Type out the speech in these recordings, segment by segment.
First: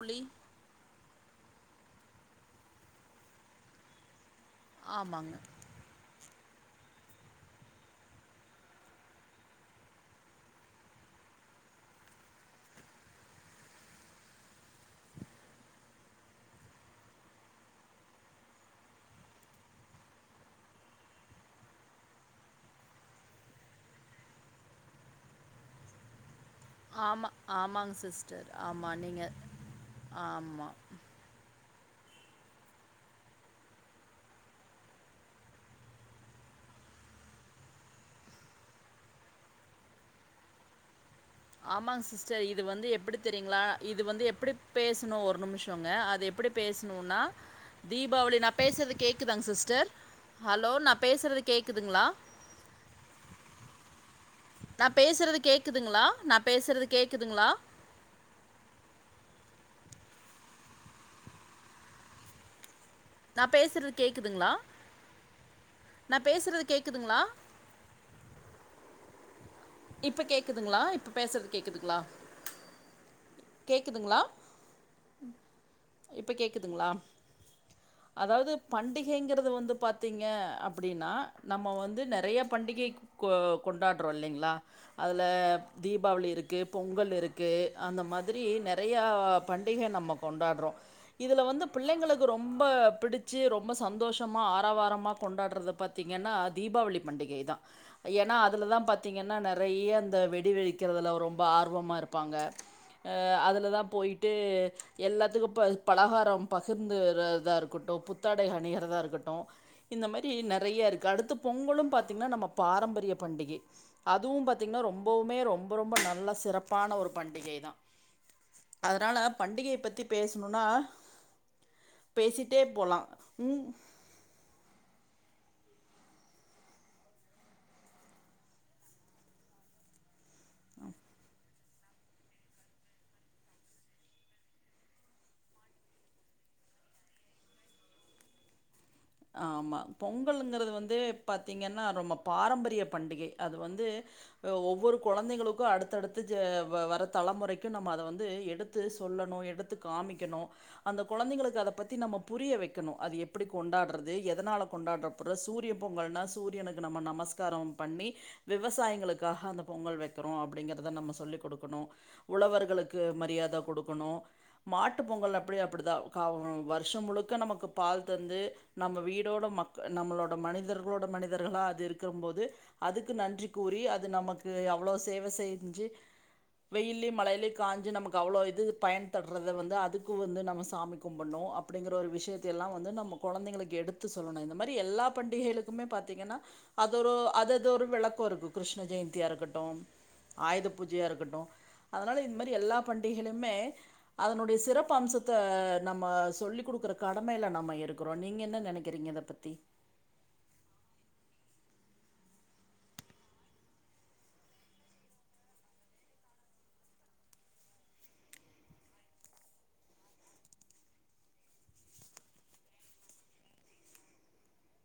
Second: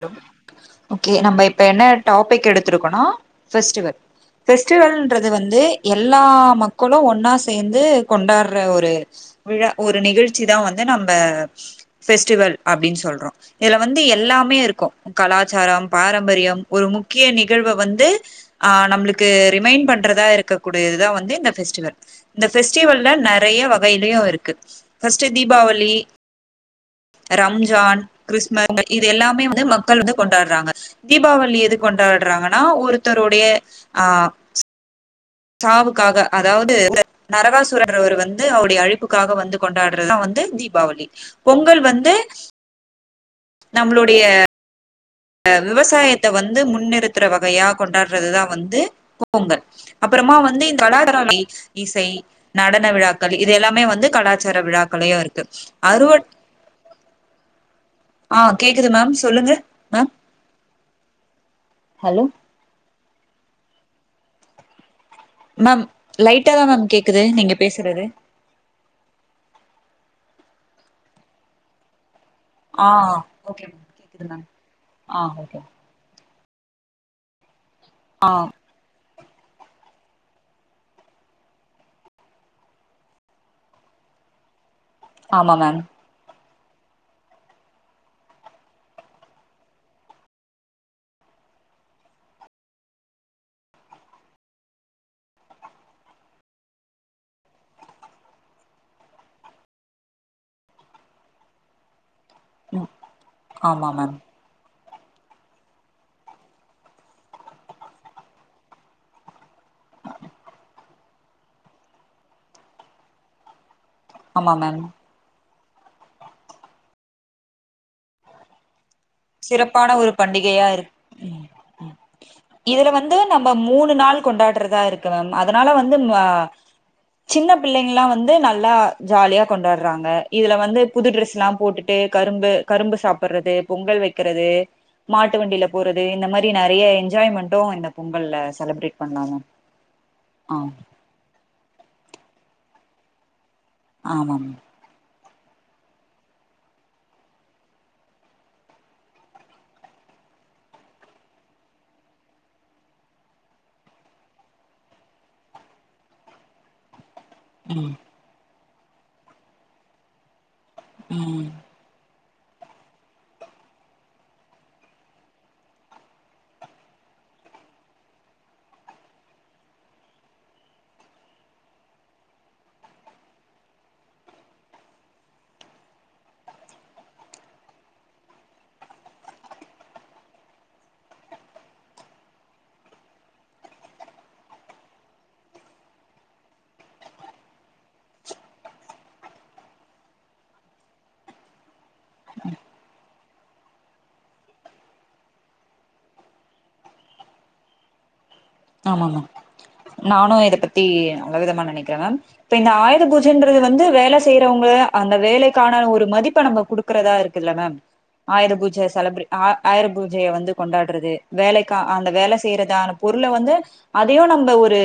தோழி ஓக்கே நம்ம இப் ப்பன்ன டாப்பிக் எடுத்திருக்கோனா ஃவெஸ்டிவல் ஃபெஸ்டிவல்ன்றது ஆமாங்க வந்து எல்லா மக்களு ஒன்னா சேந்து கொண்டாட்ற ஒரு விழா ஒரு நிகழ்ச்சி தா வந்து நம்ம பெஸ்டிவல் அப்டின்னு சொல்றோ இதுல வந்து எல்லா இருக்கும் கலாச்சாரம் பாரம்பரியம் ஒரு முக்கிய நிகழ்வ வந்து ஆஹ் நம்ளுக்கு ரிமைண்ட் பண்றதா இருக்கக்கூடியதுதா வந்து இந்த ஃபெஸ்டிவல் இந்த ஃபெஸ்டிவல் நெறைய வகையிலயு இருக்கு ஃபஸ்ட்ட் தீபாவளி ஆமா ஆமாங்க ரம்ஜான் சிஸ்டர் கிறிஸ்ம ஆமா இது நீங்க எல்லாமே வந்து மக்கள் வந்து ஆமா கொண்டாட்றாங்க தீபாவளி எது க்கு கொண்டாடுறாங்கன்னா ஒருத்தருடைய ஆஹ் சாவுக்காக அதாவது நரகாசுரர் வந்து அவருடைய அழிப்புக்காக வந்து கொண்டாடுறதுதா வந்து தீபாவளி பொங்கல் ஆமாங்க வந்து சிஸ்டர் இது வந்து எப்படி தெரியுங்களா இது வந்து எப்படி பேச இந்த விவசாயத்த வந்து முன்னிறுத்துற வகையா தீபாவளி கொண்டாடுறதுதான் நான் வந்து பேசுறது கேக்குதாங்க பொங்கல் சிஸ்டர் அப்புறமா வந்து ஹலோ இந்த நான் கலாச்சாரி பேசுறது கேக்குதுங்களா இசை நடன விழாக்கள் இது எல்லாமே வந்து சர நான் விழாக்களையையும் பேசுறது இருக்கு கேக்குதுங்களா அறுவ நான் பேசுறது கேக்குதுங்களா ஆ கேக்குது மேம் சொல்லுங்க மேம் ஹலோ நா பேசுறது கேக்குதுங்களா மேம் நான் பேசுறது லைட்டாதான் மேம் கேக்குதுங்களா கேக்குது நீங்க பேசுறது இப்ப கேக்குதுங்களா இப்ப பேசுறது கேக்குதுங்களா ஆஹ் ஒகே கேக்குதுங்களா ஆ ஓகே இப்ப கேக்குதுங்களா ஆ அதாவது பண்டிகை பண்டிகைங்கிறது வந்து பாத்தீங்க அப்படின்னா நம்ம வந்து நிறைய பண்டிகை கொ கொண்டாடுறோம் இல்லைங்களா அதுல ஆமா மேம் தீபாவளி இருக்கு பொங்கல் இருக்கு அந்த மா திரி நெறையா பண்டிக நம்ம கொண்டாடுறோ இதுல வந்து பிள்ளைங்களுக்கு ரொம்ப பிடிச்சு ரொம்ப சந்தோஷமா ஆரவாரமா கொண்டாடுறது பாத்தீங்கன்னா தீபாவளி பண்டிகை தா ஏன்னா அதுல தான் பாத்தீங்கன்னா நெறைய அந்த வெடிவெடிக்கிறதுல ரொம்ப ஆர்வமா இருப் பாங்க ம் உஹ் அதுல தா ஆமா மேம் போயிட்டு எல்லாத்துக்கு ப பலகாரம் பகிர்ந்துறதா இருக்கட்டு புத்தாடை அணியறதா இருக்கட்டு இந்த மாரி நெறையா இருக்கு அடுத்த பொங்கலு பாத்தீங்கன்னா நம்ம பா அதுவு ஆமா மேம் பாத்தீங்கன்னா ரொம்பவுமே ரொம் ரொம்ப ரொம்ப நல்ல சிறப்பான ஒரு பண்டிகை தா சிறப்பான பற்றி ஒரு பேசணுன்னா பண்டிகையா இருக் உம் உம் பேசிகிட்டே இதுல போகலாம் வந்து நம்ம உங் மூணு நாள் கொண்டாடுறதா இருக்கு மேம் அதனால வந்து உம் மா சின்ன பிள்ளைங்கல்லா வந்து நல்லா ஜாலியா கொண்டாடுறாங்க இதுல வந்து புது ட்ரெஸ்லா போட்டுட்டு கரும்பு கரும்பு சாப்பிடுறது பொங்கல் வைக் குறது மாட்டு வண்டியில போறது இந்த மாரி நெறைய என்ஜாய்மெண்டு இந்த பொங்கல்ல செலப்ரேட் ஆமா பொங்கலுங்குறது வந்து பத் திங்கன்னா ரொம்ப பாரம்பரிய பண்டிகை அது வந்து ஆமா மேம் ஒவ்வொரு கொழந்தைங்களுக்கு அடுத்து அடுத்து ஜ வ வர தலைமுறைக்கு நம்ம அத வந்து எடுத்து சொல்லணு எடுத்து காமிக்கணு அந்த கொழந்தைங்களுக்கு அத பத்தி நம்ம புரியவைக்கணு அது எப்டி கொண்டாடுற து எதனால கொண்டாப்பட்து சூரிய பொங்கல்னா சூரியனுக்கு நம்ம நமஸ் தரொ ம் பண்ணி விவசாய்களுக்காக அந்த பொங்கல் வைக்கிறோ அப் டிங்கிறத நம்ம சொல்லி ம் கொடுக்கணு உழவர்களுக்கு மரியாத கொடுக்கணு மாட்டுப் பொங்கல் அப்படியே அப்டி தா கா வு வருஷம் முழுக்க நமக்கு பால் தந்து நம்ம வீடோட மக்க நம்மளோட மனிதர்களோட மனிதர்களா அது இருக்கும்போது அதுக்கு நன்றி கூறி அது நமக்கு அவ்ளோ சேவை செஞ்சு வெயிலையு மழைலையு காஞ்சு நமக்கு அவ்ளோ இது பயன் தரத வந்து அதுக்கு வந்து நம்ம சாமி கும்பிடணு அப்டிங்கிற ஒரு விஷயத்த எல்லா வந்து நம்ம கொழந்தைங்களுக் கு எடுத்து சொல்லனு இந்த மாரி எல்லா பண்டிகைலுக்குமே பாத்தீங்கன்னா அதொரு அது அதொரு வெளக்கோ இருக்கு கிருஷ்ண ஜெயந்தியா இருக்கட்டு ஆயுத பூஜையா இருக்கட்டு அதனால இதுமாறி எல்ல பண்டிகைலுமே அதனுடைய சிறப்பு அம்சத்த நம்ம சொல்லிக் குடுக்கற கடமைலா நம்ம இருக்குறோ நீங்க என்ன நெனைக்கிறீங்க ஆமாமா இத பத்தி நானு இத பத்தி நல்ல விதமா நெனைக் கிறே இப்ப இந்த ஆயுத பூஜன்றது வந்து வேல செய்றவங்க அந்த வேலைக்கான ஒரு மதிப்ப நம்ம குடுக்றதா இருக்குல்ல மேம் ஆயுத பூஜ செலப்ர ஆ ஆயுர பூஜைய வந்து கொண்டாடுறது வேலைக் அந்த வேல செய்றதான பொருள வந் து அதையு நம்ம ஒரு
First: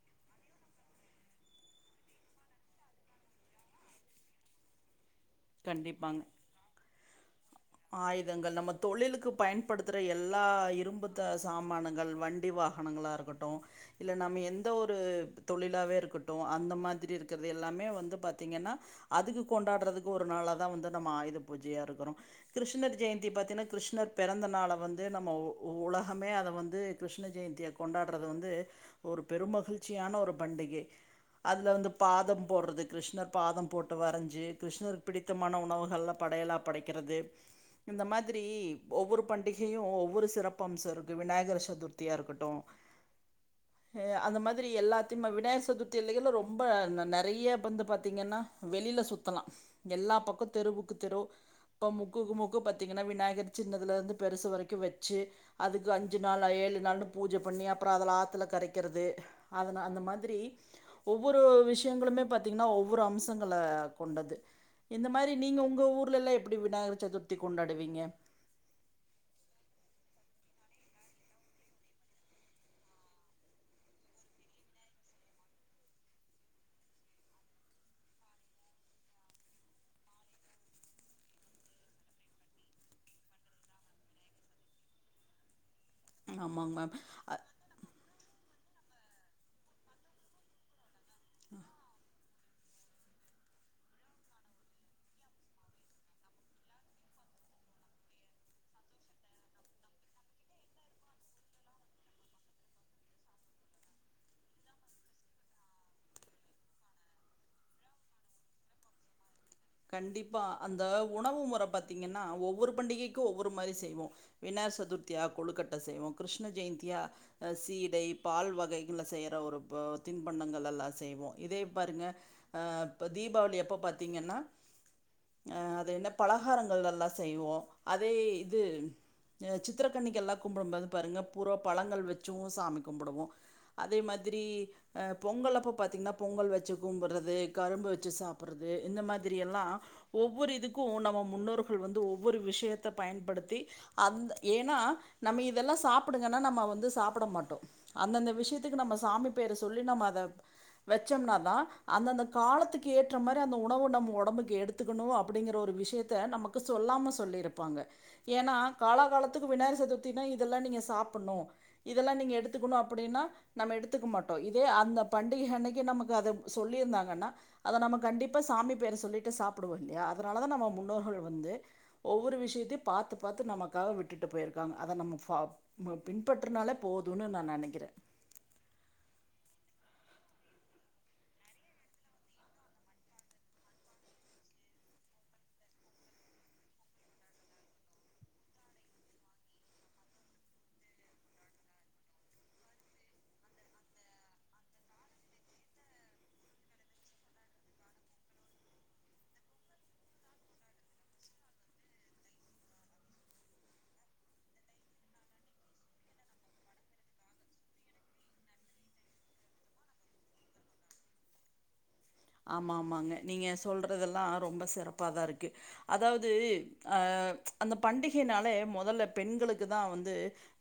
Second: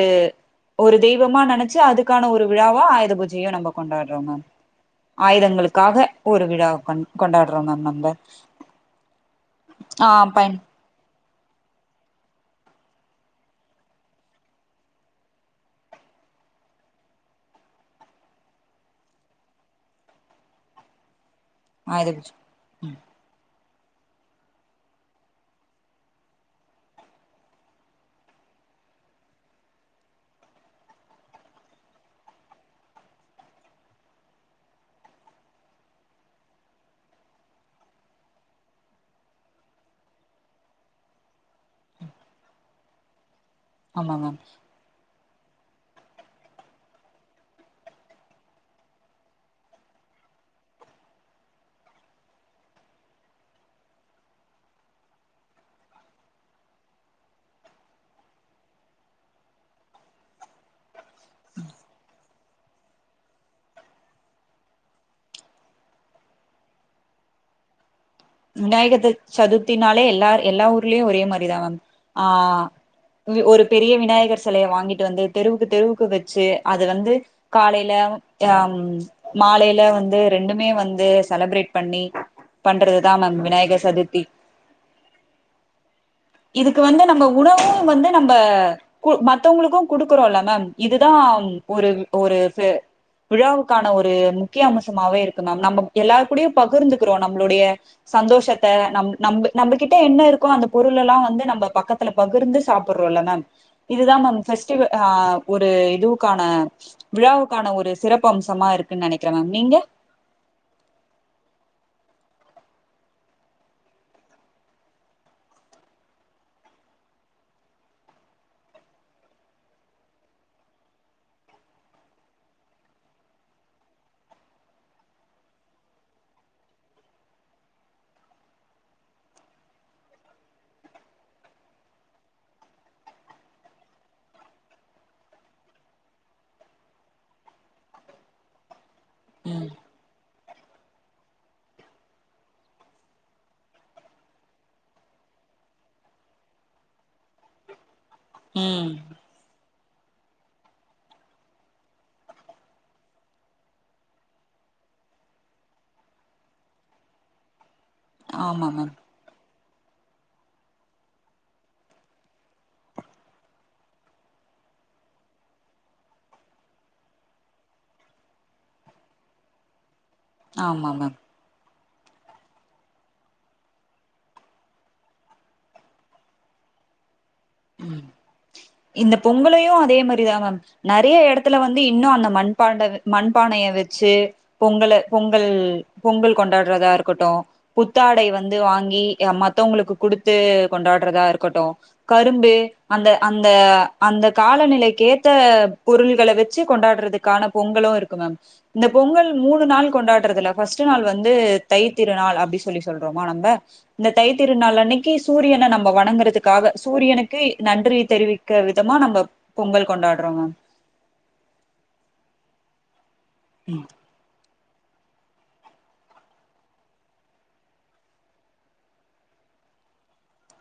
ஒரு தெய்வமா நெனச்சு அதுக்கான ஒரு விழாவா ஆயுத பூஜையு நம்ம கொண்டாடுறோ மேம் ஆயுதங்களுக்காக கண்டிப்பாங்க ஒரு விழாவ கொண் கொண்டாடுறோ மேம் நம்ப ஆயுதங்கள் நம்ம தொழிலுக்கு பயன்படுத்துகிற ஆஹ் எல்லா பன் இரும்பு த சாமானங்கள் வண்டி வாகனங்களா இருக்கட்டு இல்ல நம்ம எந்த ஒரு தொழிலாவே இருக்கட்டு அந்த மாதிரி இருக்கற்து எல்லாமே வந்து பாத்தீங்கன்னா அதுக்கு கொண்டாடுறதுக் ஒரு நாள தா வந்து நம்ம ஆயுத பூஜையா ஆயுத இருக்குரோ பூஜ கிருஷ்ணர் ம் ஜெயந்தி பாத்தீன்னா கிருஷ்ணர் பெறந்தனால வந்து நம்ம உ உ உலகமே அத வந்து கிருஷ்ண ஜெய்ந்திய கொண்டாடுறது வந்து ஒரு பெருமகிழ்ச்சியான ஒரு பண்டிகை அதுல வந்து பாதம் போடுறது கிருஷ்ணர் பாதம் போட்டு வரஞ்சு கிருஷ்ணருக் பிடித்தமான உணவுகள்ல படையலா படைக்குறது இந்த மாதிரி ஒவ்வொரு பண்டிகையு ஒவ்வொரு சிறப்பம்சோ இருக்கு விநாயகர் சதுர்த்தியா இருக்கட்டு ஹ ஆமா அந்த மேம் மாதிரி எல்லா திம்ம விநாயக சதுர்த்திலையுல்லா ரொம்ப ந நெறைய பந்து பாத்தீங்கன்னா வெளில சுத்தலா எல்லா பக்கோ தெருவுக்கு தெரு இப்ப முக்குக்கு முக்கு பாத்தீங்கன்னா விநாயகர் சின்னதுல இருந்து பெருசு வரைக்கு வச்சு அதுக்கு அஞ்சு நாள் ஏழு நாள்னு பூஜ பண்ணி அப்ரோ அதுல ஆத்துல கரைக்குறது அதுன அந்த மாதிரி ஒவ்வொரு விஷயங்களுமே பாத்தீங்னா ஒவ்வொரு அம்சங்கள கொண்டது இந்த மாரி நீங்க உங்க ஊர்லலா எப்டி விநாயகர் சதுர்த்தி கொண்டாடுவீங்க விநாயகர் சதுர்த்தினாலே எல்லார் எல்லா ஊர்லயு ஒரே மாதிரிதான் ஆஹ் இங்க ஒரு பெரிய விநாயகர் செலைய வாங்கிட்டு வந்து தெருவுக்கு தெருவுக்கு வெச்சு அது வந்து காலைல ஆஹ் மாலைல வந்து ரெண்டுமே வந்து செலப்ரேட் பண்ணி பண்ற தா மேம் விநாயகர் சதுர்த்தி ஆமாங்க இதுக்கு மேம். வந்து நம்ப அ உணவு வந்து நம்ப கு மத்தவ்ங்ளுக்கு குடுக்குறோல மேம் இதுதாம் ஒரு ஒரு து விழாவுக்கான ஒரு முக்கிய அமுசமாவே இருக்கு மேம் நம்ப எல்லாருகூடையு பகிர்ந்துக்றோ நம்மளுடைய சந்தோஷத்த நம் நம் நம்பக்கிட்ட என்ன இருக்கோ அந்த பொருளலா வந்து நம்ப பக்கத்துல பகிர்ந்து சாப்புட்றோல மேம் இதுதா மேம் ஃபெஸ்டிவ ஆஹ் ஒரு இதுவுக்கான விழாவுக்கான ஒரு சிறப்பு அம்சமா இருக்குன் நெனைக் கண்டிப்பா அந்த உணவு முற பாத்தீங்க னா ஒவ்வொரு பண்டிகைக்கு ஒவ்வொரு மாரி செய்வோ விநாயர் சதுர்த்தியா கொழுக்கட்ட செய்வோ கிருஷ்ண ஜெயந்தியா அஹ் சீடை பால் வகைகள்ல செய்ற ஒரு போ தின்பண்டங்கள் எல்லா செய்வோ இதே பாருங்க ஆஹ் இப்ப தீபாவளி அப்ப பாத்தீங்கனா அஹ் அது என்ன பலகாரங்கள் எல்லா செய்வோ அதே இது அஹ் சித்ரக்கண்ணிக்கு எல்லா கும்புடும்போது பாருங்க பூரா பழங்கள் வச்சு சாமி கும்புடுவோ அதே மாதிரி அஹ் பொங்கல் அப்ப பாத்தீங்னா பொங்கல் வச்சு கும்புட்றது கரும்பு வச்சு சாப்புட்றது இந்த மாதி ரி எல்லா ம் ஒவ்வொரு இதுக்கு நம்ம முன்னோர்கள் வந்து ஒவ்வொரு விஷயத்த பயன்படுத்தி அந்த ஏனா நம்ம இதெல்லா சாப்புடுங்கனா நம்ம வந்து சாப்ட மாட்டோ அந்தந்த விஷ்யத்துக்கு ம் நம்ம சாமி பேர சொ சொல்லி நம்ம அத வச்சம்னா தா அந்த அந்த காலத்துக்கு ஏற்ற மாரி அந்த உணவ நம்ம ஒடம்புக்கு எடுத்துக்கணு அப்டிங்ற ஒரு விஷ்யத்த நமக்கு சொல்லாம சொல்லிருப்பாங்க ஏனா ஆமா மேம் காலா காலத்துக்கு விநாயர் சதுர்த்தினா இதெல்லாமே நீங்க சாப்புட்னு இதெல்லா நீங்க எடுத்துக்குனு அப்டினா நம்ம எடுத்துக்க மாட்டோ இதே அந்த பண்டிகை அன்னைக்கு நமக்கு அத சொல்லிருந்தாங்கனா அத நம்ம கண்டிப்பா சாமி பேர சொல்லிட்டு சாப்டுவோம் இல்லயா அதனாலதா நம்ம ஆமா மேம் முன்னோர்கள் வந்து ஒவ்வொரு விஷ்யத்தையு பாத்து பாத்து நமக்காக விட்டுட்டு போயிருக்காங்க அத நம்ம ஃபா உம் பின்பற்றினாலே போதுன்னு நா உம் இந்த பொங்கலையு அதே மாரி இதா மேம் நெறைய எடத்துல வந்து இன்னு அந்த மண்பாண்ட மண்பானைய வச்சு பொங்கல பொங்கல் பொங்கல் கொண்டாடுறதா இருக்கட்டும் புத்தாடை வந்து வாங்கி ஆ மத்தவங்களுக்கு குடுத்து கொண்டாடுறதா இருக்கட்டும் க கரும்பு அந்த அந்த அந்த காலநிலைக்கு ஏத்த பொருள்கள வச்சி கொண்டாடுறதுக்கான பொங்கலும் இருக்கு மேம் இந்த பொங்கல் மூணு நாள் கொண்டாடுறதுல்ல ஃபஸ்ட்டு நாள் வந்து தைத்திருநாள் அப்டி சொல்லி சொல்றோமா நம்ப இந்த தைத்திருநாள் அன்னைக்கி சூரியன நம்ப வணங்கறதுக்காக சூ சூரியனுக்கு நன்றிய தெரிவிக்க விதமா நம்ப பொங்கல் கொண்டாடுறோ மேம் ஆமா ஆமாங்க நீங்க ம் சொல்றதெல்லா ரொம்ப ச சிறப்பா தா இருக்கு அதாவது ஆ அந்த பண்டிகைனாலே முதல்ல பெண்களுக்கு தா வந்து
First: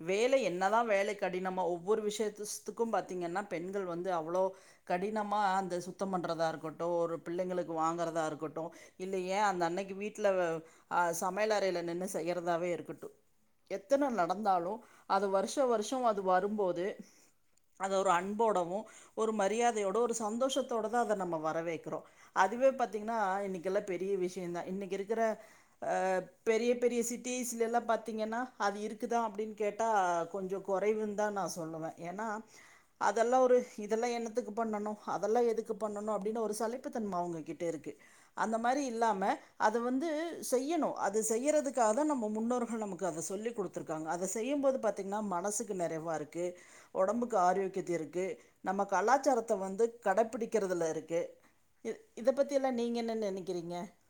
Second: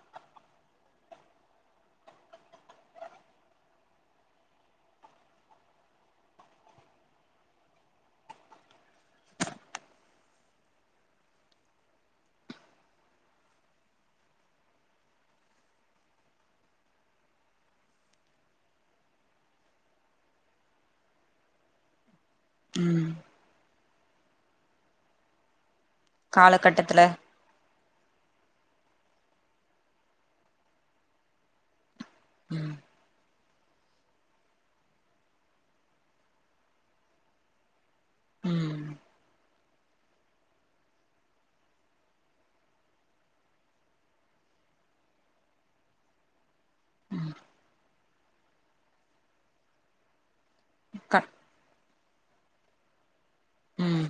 வேலை என்னதா வேலை கடினமா ஒவ்வொரு விஷயத்துத்துக்கும் பாத்தீங்கன்னா பெண்கள் வந்து அவ்ளோ கடினமா அந்த சுத்தம் பண்ணுறதா இரு கோட்டோ ஒரு பிள்ளைங்களுக்கு வாங்கறதா இருக்கட்டும் இல்ல ஏய் அந்த அன்னைக்கி வீட்ல ஆ சமையல் அறையில நின்னு செய்யறதாவே இருக்கட்டு எத்தன நடந்தாலு அது வருஷ வருஷம் அது வரும்போது அத ஒரு அன்போடவு ஒரு மரியாதையோடவு ஒரு சந்தோஷத்தோட தா அத நம்ம வ க்கவே இருக்கும் அதுவே ம் பாத்தீங்கன்னா இன்னிக்கி எல்லா பெரிய விஷயம்தா இன்னைக்கி இருக்கிற ஆ பெரிய பெரிய காலகட்டத்துல சிட்டிஸ்ல எல்லா பாத் திங்கன்னா அது இருக்குதா அப்டின்னு கேட்டா கொஞ்ச கொறைவுன்னுதா நா சொல்லுவ ஏன்னா ம் அதெல்லா ஒரு இதெல்லா என்னத்துக்கு பண்ணணு அதெல்லா எதுக்கு பண்ணணு அப்டி எதோ ஒரு சலிப்புத்தன்ம அவுங்ககிட்ட இருக்கு அந்த மாரி ம் இல்லாம அத வந்து செய்யணு அது செய்யறதுக்காகதா நம்ம முன்னோர்கள் நமக்கு அத சொல்லி குடுத்துருக்காங்க அத செய்யும்போது பாத்திங்கன்னா மனசுக்கு நெறைவா இருக்கு ம் ஒடம்புக்கு ஆரோக்கியத்திருக் கு நம்ம கலாச்சாரத்த வந்து கடப்பிடிக் கிறதுல இருக் க இது இத பத்தியெல்லா நீங்க என்ன நெனைக் உம்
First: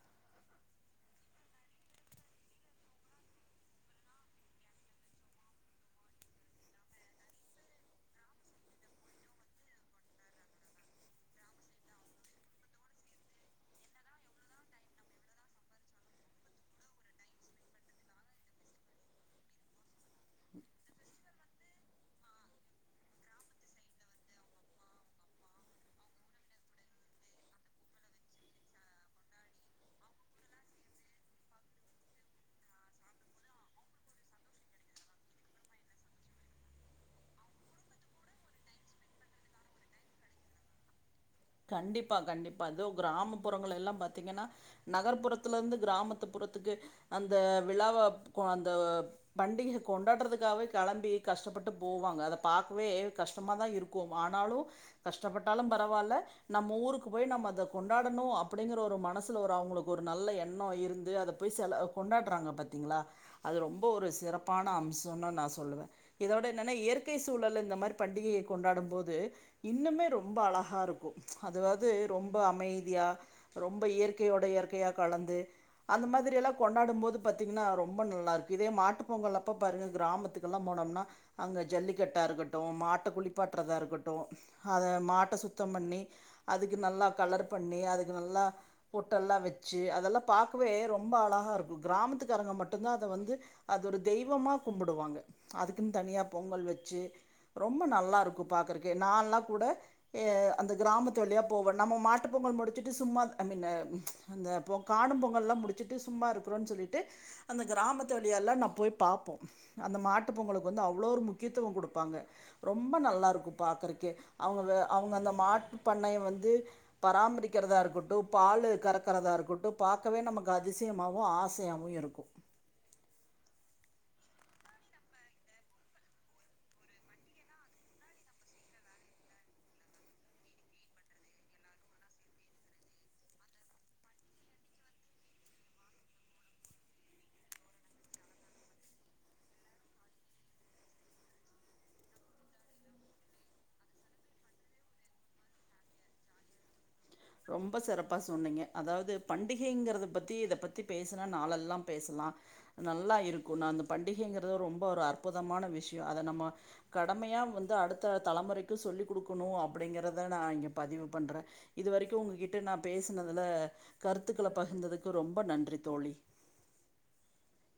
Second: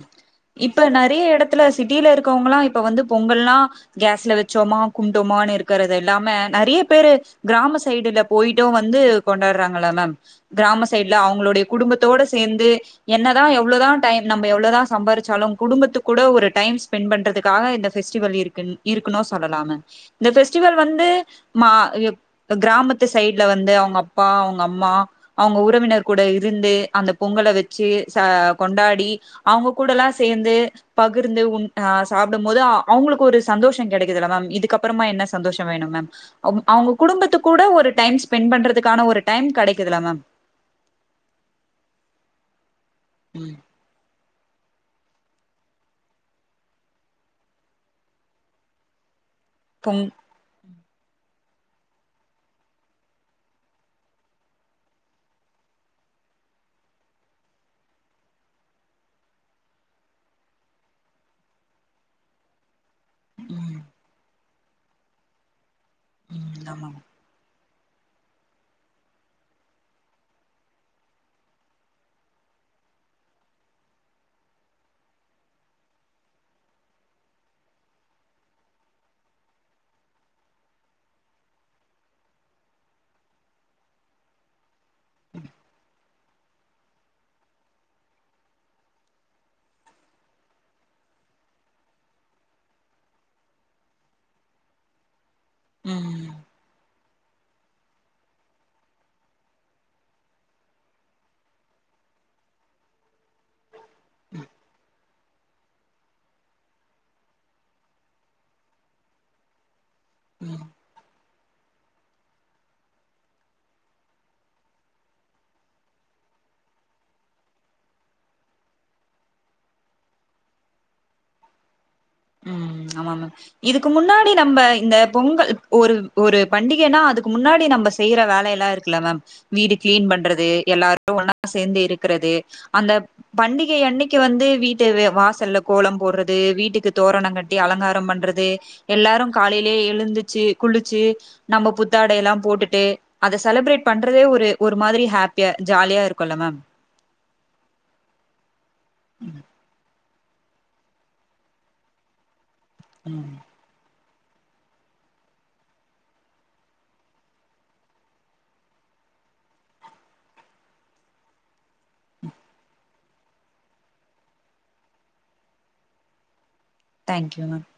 இப்ப நெறைய எடத்துல சிட்டியில இருக் க்கவங்களா இப்ப வந்து பொங்கல்லா கேஸ்ல வச்சோமா கும்டோமானு இருக்கறது இல்லாமே நெறைய பேரு கிராம சைடுல போயிட்டு வந்து கொண்டாடுறாங்கள மேம் கிராம சைடுல அவுங்களுடைய குடும்பத்தோட சேந்து என்னதா எவ்ளோதா டைம் நம்ம எவ்ளோ தா சம்பாரிச்சாலு குடும்பத்து கூட ஒரு டைம் ஸ்பெண்ட் பண்றதுக்காக இந்த ஃபெஸ்டிவல் இருக்குன் இருக்கணு சொல்லலா மேம் இந்த ஃபெஸ்டிவல் வந்து மா எப் கிராமத்து சைடுல வந்து அவங்க அப்பா அவங்க அம்மா அவங்க உறவினர் கூட இருந்து அந்த பொங்கல வெச்சி சா கொண்டாடி அவங்க கூடல்லா சேந்து பகிர்ந்து உண் ஆ சாப்டும் போது ஆ அவங்களுக்கு ஒரு சந்தோஷோ கெடைக்குதுல்ல மேம் இதுக்கப்பறமா என்ன சந்தோஷோ வேணு மேம் அவுங் அவங்க குடும்பத்து கூட ஒரு டைம் ஸ்பெண்ட் பண்றதுக்கான ஒரு டைம் கெடைக்குதுல்ல மேம் கண்டிப்பா கண்டிப் ப அதுவு ம் கிராமப்புறங்களெல்லா பாத்தீங்கன்னா நகர்ப்புறத்துலருந்து கிராமத்து புறத்துக்கு அந்த விழாவ கொ அந்த பண்டிகை பொங் கொண்டாடுறதுக்காகவே கெளம்பி கஷ்டப்பட்டு போவாங்க அத பாக்கவே கஷ்டமா தா இருக்கு ஆனாலு கஷ்டப்பட்டாலு பரவால்ல நம்ம ஊருக்கு போய் நம்ம அத கொண்டாடனு அப்டிங்கிற ஒரு மனசுல ஒரு அவங்களுக்கு ஒரு நல்ல எண்ணோ இருந்து அத போய் செல கொண்டாட்றாங்க பாத்தீங்ளா அது ம் ரொம்ப ஒரு சிறப்பான அம்சம்னு நா சொல்லுவே இதோட ம் என்னன்னா ஆமா இயற்கை சூழலு இந்த மாரி பண்டிகைய கொண்டாடும் போது இன்னுமே ரொம்ப அழஹாருக்கு அது வந்து ரொம்ப அமைதியா ரொம்ப இயற்கையோட இயற்கையா கலந்து அந்த மாதிரியெல்லா கொண்டாடும் போது பாத்தீங்கன்னா ரொம்ப நல்லா இருக்கு இதே மாட்டு பொங்கல் அப்ப பாருங்க கிராமத்துக்கெல்லா போனோம்னா அங்க ஜல்லிக்கட்டா இருக்கட்டும் மாட்ட குளிப்பாட்டுறதா இருக்கட்டும் அத மாட்ட சுத்தம் பண்ணி அதுக்கு நல்லா கலர் பண்ணி அதுக்கு நல்லா பொட்டெல்லா வச்சு அதெல்லா பாக்கவே ரொம்ப அழகா இருக்கும் கிராமத்துக்காரங்க மட்டும்தா அத வந்து அது ஒரு தெய்வமா கும்பிடுவாங்க அதுக்குன்னு தனியா ம் பொங்கல் வச்சி ரொம்ப நல்லா இருக்கு பாக்குறக்கு நால்லா கூட எ அந்தக் கிராமத்து வழியா போவோ நம்ம மாட்டு பொங்கல் முடிச்சிட்டு சும்மா அந்த ந அந்த பொங் காணும் பொங் ல்லா முடிச்சுட்டு சும்மா இருக்கிறோன் சொல்லிட்டு அந்த கிராமத்து வழியாலா நா போய் பாப்போ அந்த மாட்டு ம் பொங்கலுக்கு வந்து அவ்ளோரு முக் க்கித்துவ குடுப்பாங்க ரொம்ப நல்லா இருக்கு பாக்கறக்கே அவுங்க வ அவுங்க அந்த மாட் பண்ணைய வந்து பராமரிக்கிறதா இருக்கட்டு பாலு கறக்கிறதா இருக்கட்டு பாக்கவே நமக்கு அதிசயமாவு ஆசையாவு இருக்கு உம் ஆமா மேம் இதுக்கு முன்னாடி நம்ப இந்த பொங்கல் ஒரு ஒரு பண்டிகைனா அதுக்கு முன்னாடி நம்ப செய்ற வேலைலா இருக்குல மேம் வீடு க்ளீன் பண்றது எல்லாரு ஒன்னா சேந்து இருக்கிறது அந்த பண்டிகை அன்னைக்கு வந்து வீட்டில் வெ வாசல்ல கோலம் போட்றது வீட்டுக்கு தோரண கட்டி அலங்கார பண்றது எல்லாரு காலைலே எழுந்துச்சு குளிச்சு நம்ப புத்தாடைலா போட்டுட்டு அத செலப்ரேட் பண்றதே ஒரு ஒரு மாதிரி ஹாப்பியா ஜாலியா இருக்குல்ல மேம் ரொம்ப சிறப்பா சொன்னீங்க அதாவ்து பண்டிகைங்கரத பத் தி இத பத்தி பேசுனா நாளலெல்லா பேசலா நல்லா ம் இருக்கு நா அந்த பண்டிகைங்கிறது ரொம்ப ஒரு அற்புதமான விஷ்ய அத நம்ம கடமையா வந்து அடுத்த தலைமுறைக்கு சொல்லி் குடுக்கணு அப்டிங்கறதா நா இங்க பதிவு பண்றே இது வரைக்கு உங்ககிட்ட நா பேசுனதுல கருத்துக்கள பகிர்ந்ததுக்கு ரொம்ப நன்றி தோழி தேங்க்யூ மேம்